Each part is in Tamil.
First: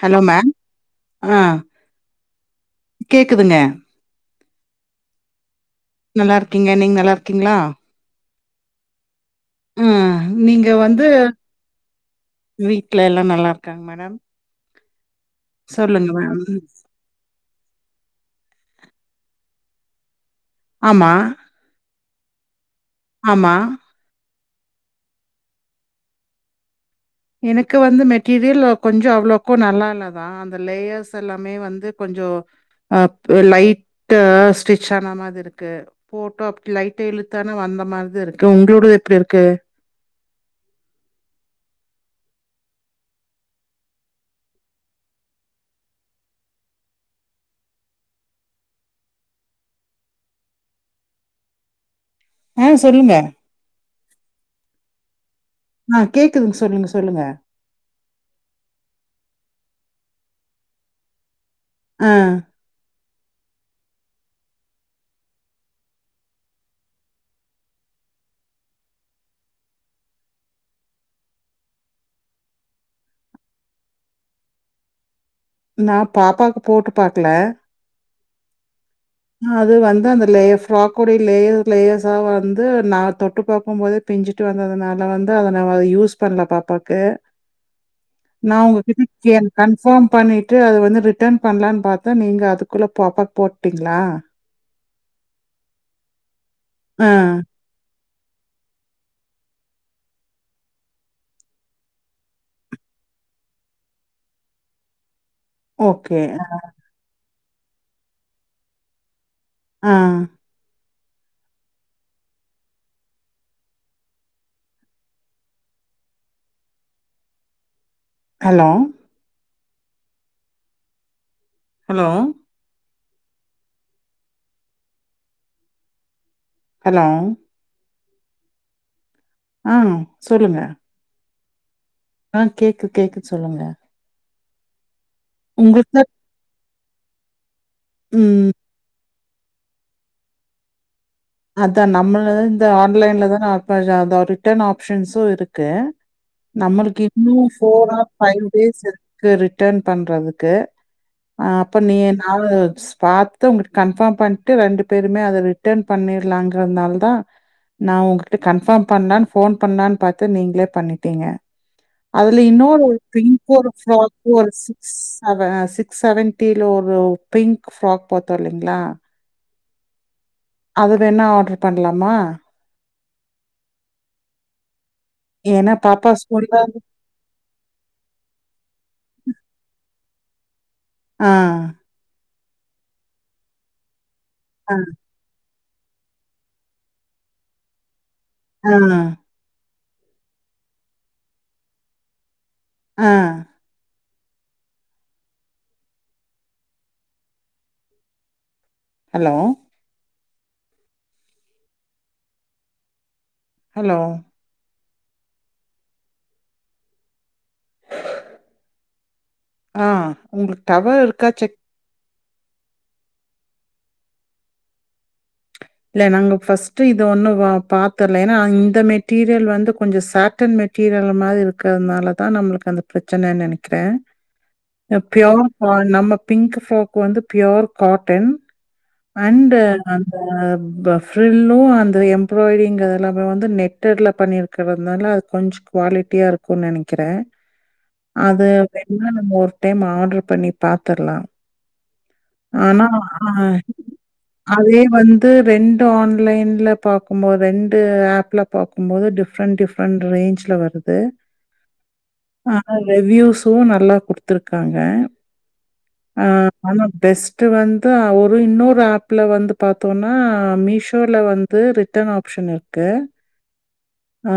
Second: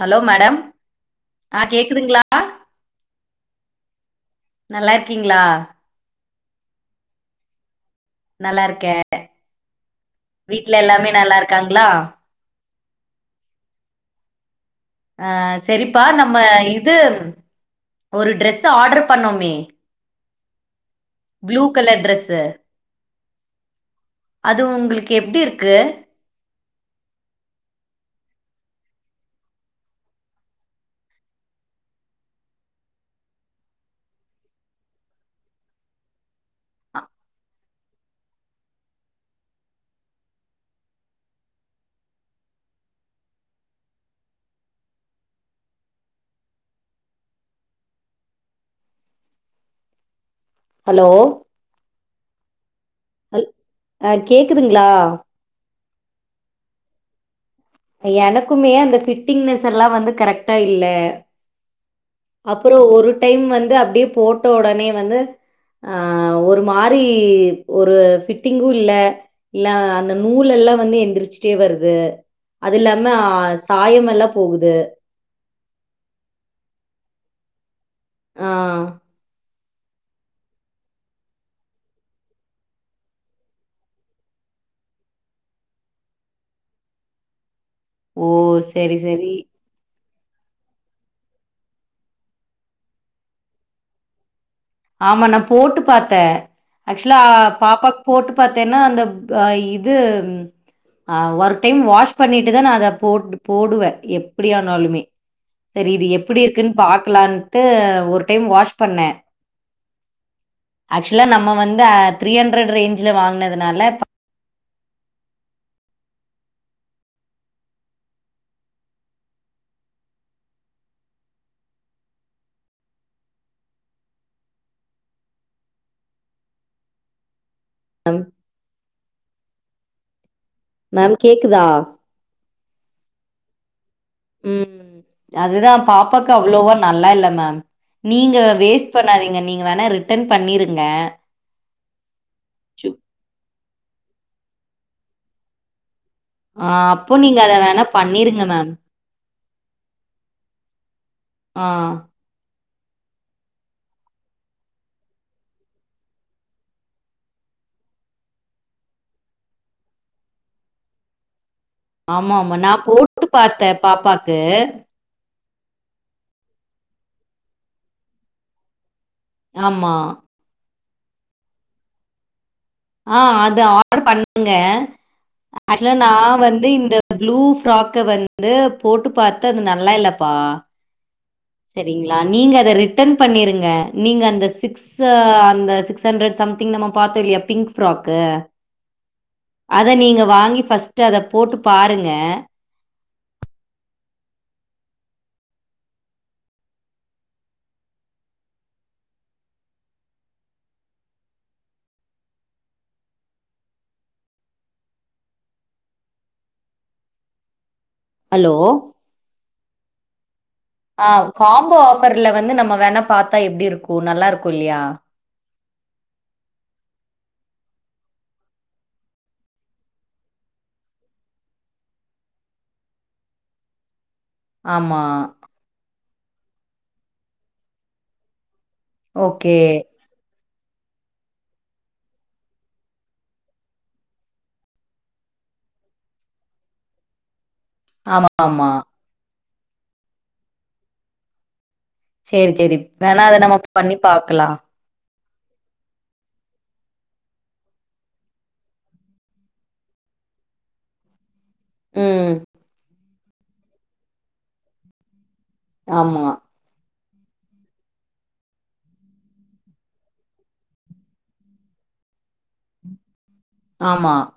ஹலோ மேடம் ஆ ஆஹ கேக்குதுங்ளா கேக்குதுங்க நல்லா இருக்கீங்களா நல்லா இருக்கிங்க நீங்க நல்லாறிக்கீங்ளா நல்லாருக்கேன ஆ நீங்க வீட்ல வந்து எல்லாமே நல்லாருக்காங்ளா வீட்ல எல்லா நல்லாருக்காங்க மேடம் ஆ செரிப்பா சொல்லுங்க நம்ம மேம் இது ஒரு ட்ரெஸ் ஆர்டர் பண்ணோமே ஆமா ப்ளூ கலர் ட்ரெஸ்ஸு ஆமா அது உங்ளுக்கு எப்டி இருக்கு எனக்கு வந்து மெட்டீரியல் கொஞ்சோ அவ்ளோக்கு நல்லா இல்லதா அந்த லேயர்ஸ் எல்லாமே வந்து கொஞ்சோ அ லைட்டு ஸ்டிச் ஆன மாதிரி இருக்கு போட்டோ அப்டி லைட்டு இழுத்தானே வந்த மாரிதா இருக்கு உங்களோடது எப்டி இருக்கு ஹலோ ம் சொல்லுங்க அல் கேக்குதுங்ளா ஆ கேக்குதுங்க சொல்லுங்க சொல்லுங்க எனக்குமே அந்த ஃப்ட்டிங்னஸ் எல்லா வந்து கரெக்டா இல்ல ஆ அப்பறோ ஒரு டைம் வந்து அப்டியே போட்ட உடனே வந்து ஆ ஒரு மாரி ஒரு ஃப்ட்டிங்கு இல்ல இல்ல அந்த நூல் எல்லா வந்து எந்திரிச்சிட்டே வருது அது இல்லாம சாயம் எல்லா போகுது நா பாப்பாவுக்கு போட்டு பாக்ல ஆ அது வந்து அந்த லேஃப் ஃப்ராக்கோடைய லேயர் லேயர்ஸா வந்து நா தொட்டு பாக்கும் போது பிஞ்சிட்டு வந்ததுனால வந்து அத நா யூஸ் பண்ணல பாப்பாக்கு ஓ! நா உங்க சரி, கிட்ட சரி. கே கன்ஃபார்ம் பண்ணிட்டு அது வந்து ரிட்டர்ன் பண்ணலானு பாத்தா நீங்க அதுக்குள்ள பாப்பாக்கு போட்டிங் ங்ளா ஆமா நா போட்டு பாத்தே ஆ. ஆக்சுலா பாப்பாக்கு போட்டு பாத்தேன்னா அந்தப் அ இது ஆ ஒரு டைம் வாஷ் பண்ணிட்டுதா நா அத போட் போடுவே எப்டி ஆனாலுமே செரி இது ஓகே. எப்டி ஆ. இருக்குன்னு பாக்கலான்ட்டு ஒரு டைம் வாஷ் பண்ணே ஆ ஆக்சுலா நம்ம வந்து த்ரீ ஹண்ட்ரடு ரேஞ்ச்ல வாங்னதுனால ஹலோ ஹலோ ஹலோ [inaudible] ஆ சொல்லுங்க மேம் கேக்குதா ஆ கேக்கு கேக்கு சொல்லுங்க ம் அதுதா உங்களுக்கு தான் பாப்பாக்கு அவ்ளோவா நல்லா இல்ல மேம் நீங்க ம். வேஸ்ட் பண்ணாதீங்க நீங்க வேணா ரிட்டன் பண்ணிருங்க அதா நம்மள இந்த சு ஆன்லைன்லதானே ஆஃபர் அதா ரிட்டன் ஆப்ஷன்ஸு இருக்கு ஆ நம்மளுக்கு அப்போ இன்னு நீங்க அத வேணா ஃபோர் ஆர் ஃபை பண்ணிருங்க மேம். டேஸ் இருக் கு ரிட்டன் பண்றதுக்கு அப்ப ஆ. நீ என் [unintelligible] பாத்து உங்க கன்ஃபார்ம் பண்ட்டு ரெண்டு பேருமே அத ரிட்டன் பண்ணிர்லாங்கறனால தா நா உங்ககிட்ட கன்ஃபார்ம் பண்லான் ஃபோன் பண்லான் பாத்து நீங்களே பண்ணிட்டீங்க ஆமா அதுல ஆமா நா இன்னோரு ஒரு போட்டு பிங்க் பாத்தே ஒரு ஃப்ராக் பாப்பாக்கு ஒரு சிக்ஸ் அவ சிக்ஸ் செவன்ட்டில ஒரு பிங்க் ஃப்ராக் போத்தோ இல்லிங்ளா ஆமா அது வேணா ஆர்டர் பண்லாமா ஆ அது ஆர்டர் பண்ணுங்க ஏன்னா அதுல பாப்பா நா ஸ்கூல்ல வந்து இந்த ப்ளூ ஃப்ராக்க வந்து போட்டு பாத்து அது நல்லா இல்லப்பா ஆ சரிங்ளா நீங்க அத ரிட்டன் பண்ணிருங்க நீங்க அந்த ஆ, சிக்ஸ் அந்த சிக்ஸ் ஹண்ரட் சம்திங் நம்ம பாத்தோ இல்லியா பிங்க் ஃபராக் அ அத நீங்க வாங்கி ஃபஸ்ட் அத போட்டு பாருங்க ஆ ஹலோ ஹலோ ஹலோ ஆ உங்களுக்கு டவர் இருக்கா செக் வர்ல வந்து நம்ம வேன பாத்தா எப்டி இருக்கு நல்லா இருக்கு இல்லியா இல்ல நாங்க ஃபஸ்ட் இது ஒன்னு பாத்தர்ல ஏனா அந்த மெட்டீரியல் வந்து கொஞ்ச சாட்டன் மெட் டீரியல் மாரி இருக்கிறதுனாலதா நம்ளுக்கு அந்த பிரச்சனன்னு நெனைக்கிறே ஆமா ப்யோர் நம்ம பிங்க் ஃபோக் வந்து pure cotton okay and frill அந்த எம்ப்ராய்டிங் எல்லாமே வந்து நெட்டர்ல பண்ணிரு கிடந்தால அது கொஞ்ச குவாலிட்டியா இருக்குன் நெனக்கிறே ஆமா அது ஆமா வேணுனா நம்ம ஒரு டைம் ஆர்டர் பண்ணி பாத்துர்லா சேரி சேரி ஆனா வேணா அ அத நம்ம பண்ணி பாக்கலா அதே வந் து ரெண்டு ஆன்லைன்ல பாக்கும்போது ரெண்டு ஆப்ல பாக்கும் போது டிஃப் டிஃப்ரெண்ட் டிஃப்ரெண்ட் ரேஞ்ச்ல வருது ம் ஆ ரெவ்யூஸு நல்லா கொடுத்துருக்காங்க ஆ ஆமா ஆனா பெஸ்ட் வந்து ஒரு இன்னோரு ஆப்ல வந்து பா த்தோன்னா மீஷோல வந்து ரிட்டன் ஆப்ஷன் இருக்கு ஆமா ஆ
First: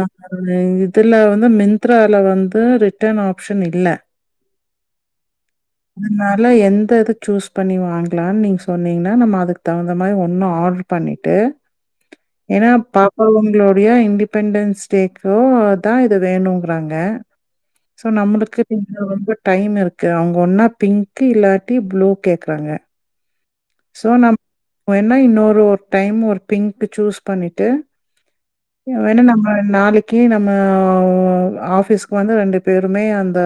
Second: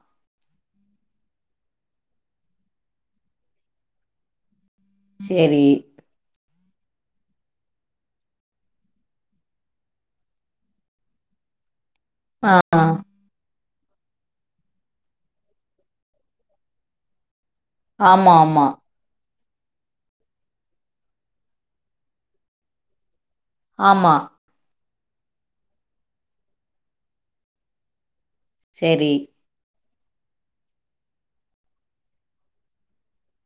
இதுல வந்து மிந்த்ரால வந்து ரிட்டன் ஆப்ஷன் இல்ல ஷ்ஷ்ஷ் சேரி அதனால எந்த இது சூஸ் பண்ணி வாங்கலான்னு நீங்க சொன்னீங்கன்னா நம்ம அதுக்கு தகுந்த மாரி ஒன்னா ஆர்ரு பண்ணிட்டு ஆ ஏன்னா பாப்பா இவங்களுடைய இன்டிப் பெண்டன்ஸ்டேக்கோ தா இத வேணுங்கிறாங்க ஸோ ஆமா நம்ளுக்கு ஆமா இன்னு ரொம்ப டைம் இருக்கு அவுங்க ஒன்னா பிங்க்கு இல்லாட்டி ப்ளூ கேக்றாங்க சோ ஆமா நம் என்னா இன்னொரு டைம் ஒரு பிங்க்கு சூஸ் பண்ணிட்டு சேரி [unintelligible] நம்ம நாளைக்கி நம்ம ஆபிஸ்க்கு வந்து ரெண்டு பேருமே அந்த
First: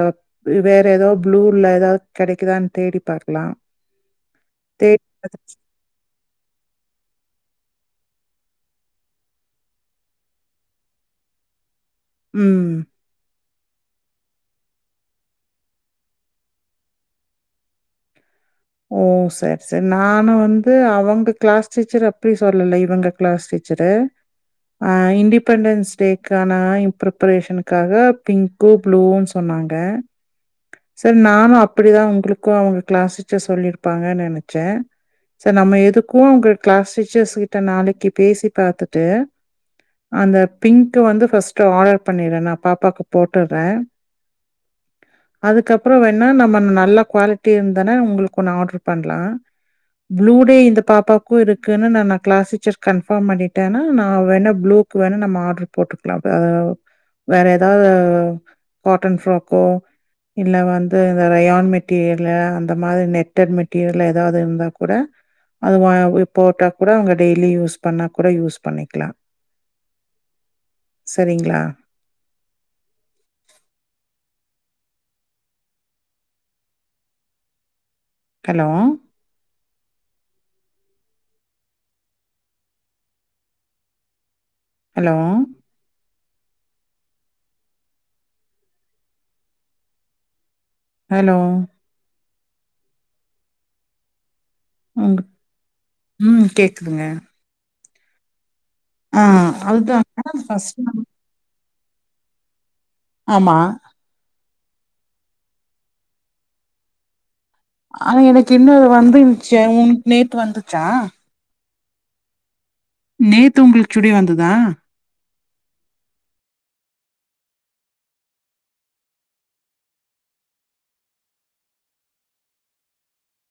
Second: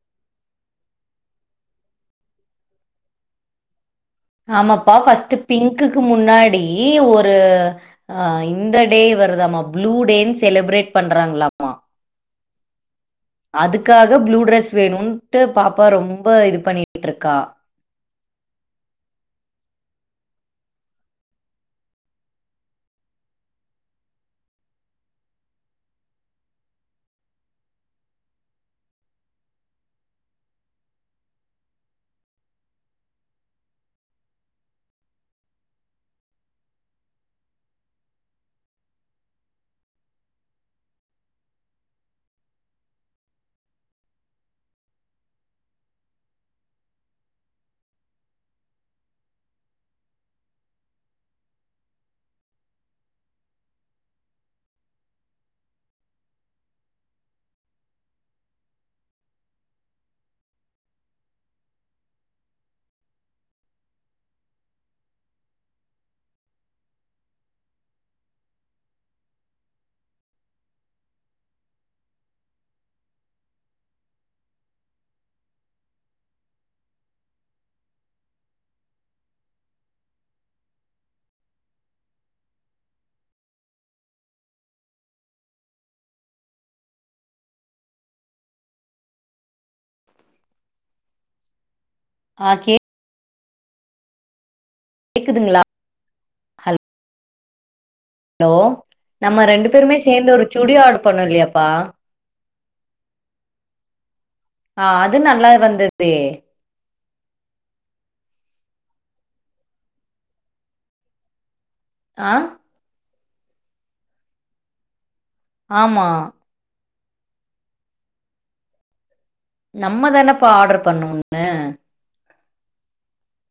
வேற ஏதோ ப்ளூல ஏதாவது கெடைக்குதான்னு தேடி பார்க்லா ஆமாப்பா ஃபஸ்ட் பிங்க்குக்கு முன்னாடி ஒரு ஆ இந்த டே வருதாம ப்ளூ டேன்னு செலிப்ரேட் பண்றாங்ளாமா ம் அதுக்காக ப்ளூ ட்ரெஸ் வேணுன்ட்டு பாப்பா ரொம்ப இது பண்ணிட்ருக்கா ஓ சேர் சேரி நானு வந்து அவுங்க க்ளாஸ் டீச்சர் அப்டி சொல்லல இவங்க க்ளாஸ் டீச்சரு அ இண்டிபெண்டன்ஸ் டேக்கான இப் பிப்ரேஷனுக்காக பிங் கூப்டுவோ சொன்னாங்க சேர் நானு அப்டிதா உங்களுக்கு அவங்க கிளாஸ் சர்ஸ் சொல்லிருப்பாங்க நெனச்சே சேர் நம்ம எதுக்கு உங்க க்ளாஸ் டீச்சர்ஸ் கிட்ட நாளைக்கி பேசி பாத்துட்டு அந்த பிங்க்கு வந்து ஃபஸ்ட்டு ஆர்டர் பண்ணிறே நா பாப்பாக்கு போட்டறே அதுக்கப்றோ வேணா நம்ம நல்லா குவாலிட்டி இருந்தா ன உங்ளுக்கு ஒண்ணு ஆர்டர் பண்லா ப்ளூ டே இந்த பாப்பாக்கு இருக்குன்னு நா நா க்ளாஸ் டீச்சர் கன்ஃபாம் பண்ணிட்டேனா நா வேணா ப்ளு க்கு வேணா நம்ம ஆர்டர் போட்டுக்லா பா வேற ஏதாவது காட்டன் ஃப்ராக்கோ இல்ல வந்து இந்த ரயான் மெட்டீரியல்ல இந்த மாதிரி நெட்டட் மெட்டீரியல்ல ஏதாவது இருந்தா கூட அது ஓய் இது போட்டா கூட அவங்க டெய்லி யூஸ் பண்ணா கூட யூஸ் பண்ணிக்லா செரிங்ளா ஹலோ ஹலோ ஹலோ ஆ கே ம் கேக்குதுங்களா ம் கேக்குதுங்க ஹலோ ஆ நம்ம ரெண்டு பேருமே அதுதாங்க சேந்து ஒரு சுடி ஃபர்ஸ்ட் ஆர்ட்ரு பண்ணோ இல்லையாப்பா ஆமா ஆ அது நல்லா வந்தத்தே ஆனா எனக்கு இன்னு வந்துந்திச்சே உன் நேத்து வந்துச்சா ஆ நேத்து உங்ளுக்கு சுடி வந்ததா ஆமா நம்மதானேப்பா ஆர்டர் பண்ணு ஒன்னு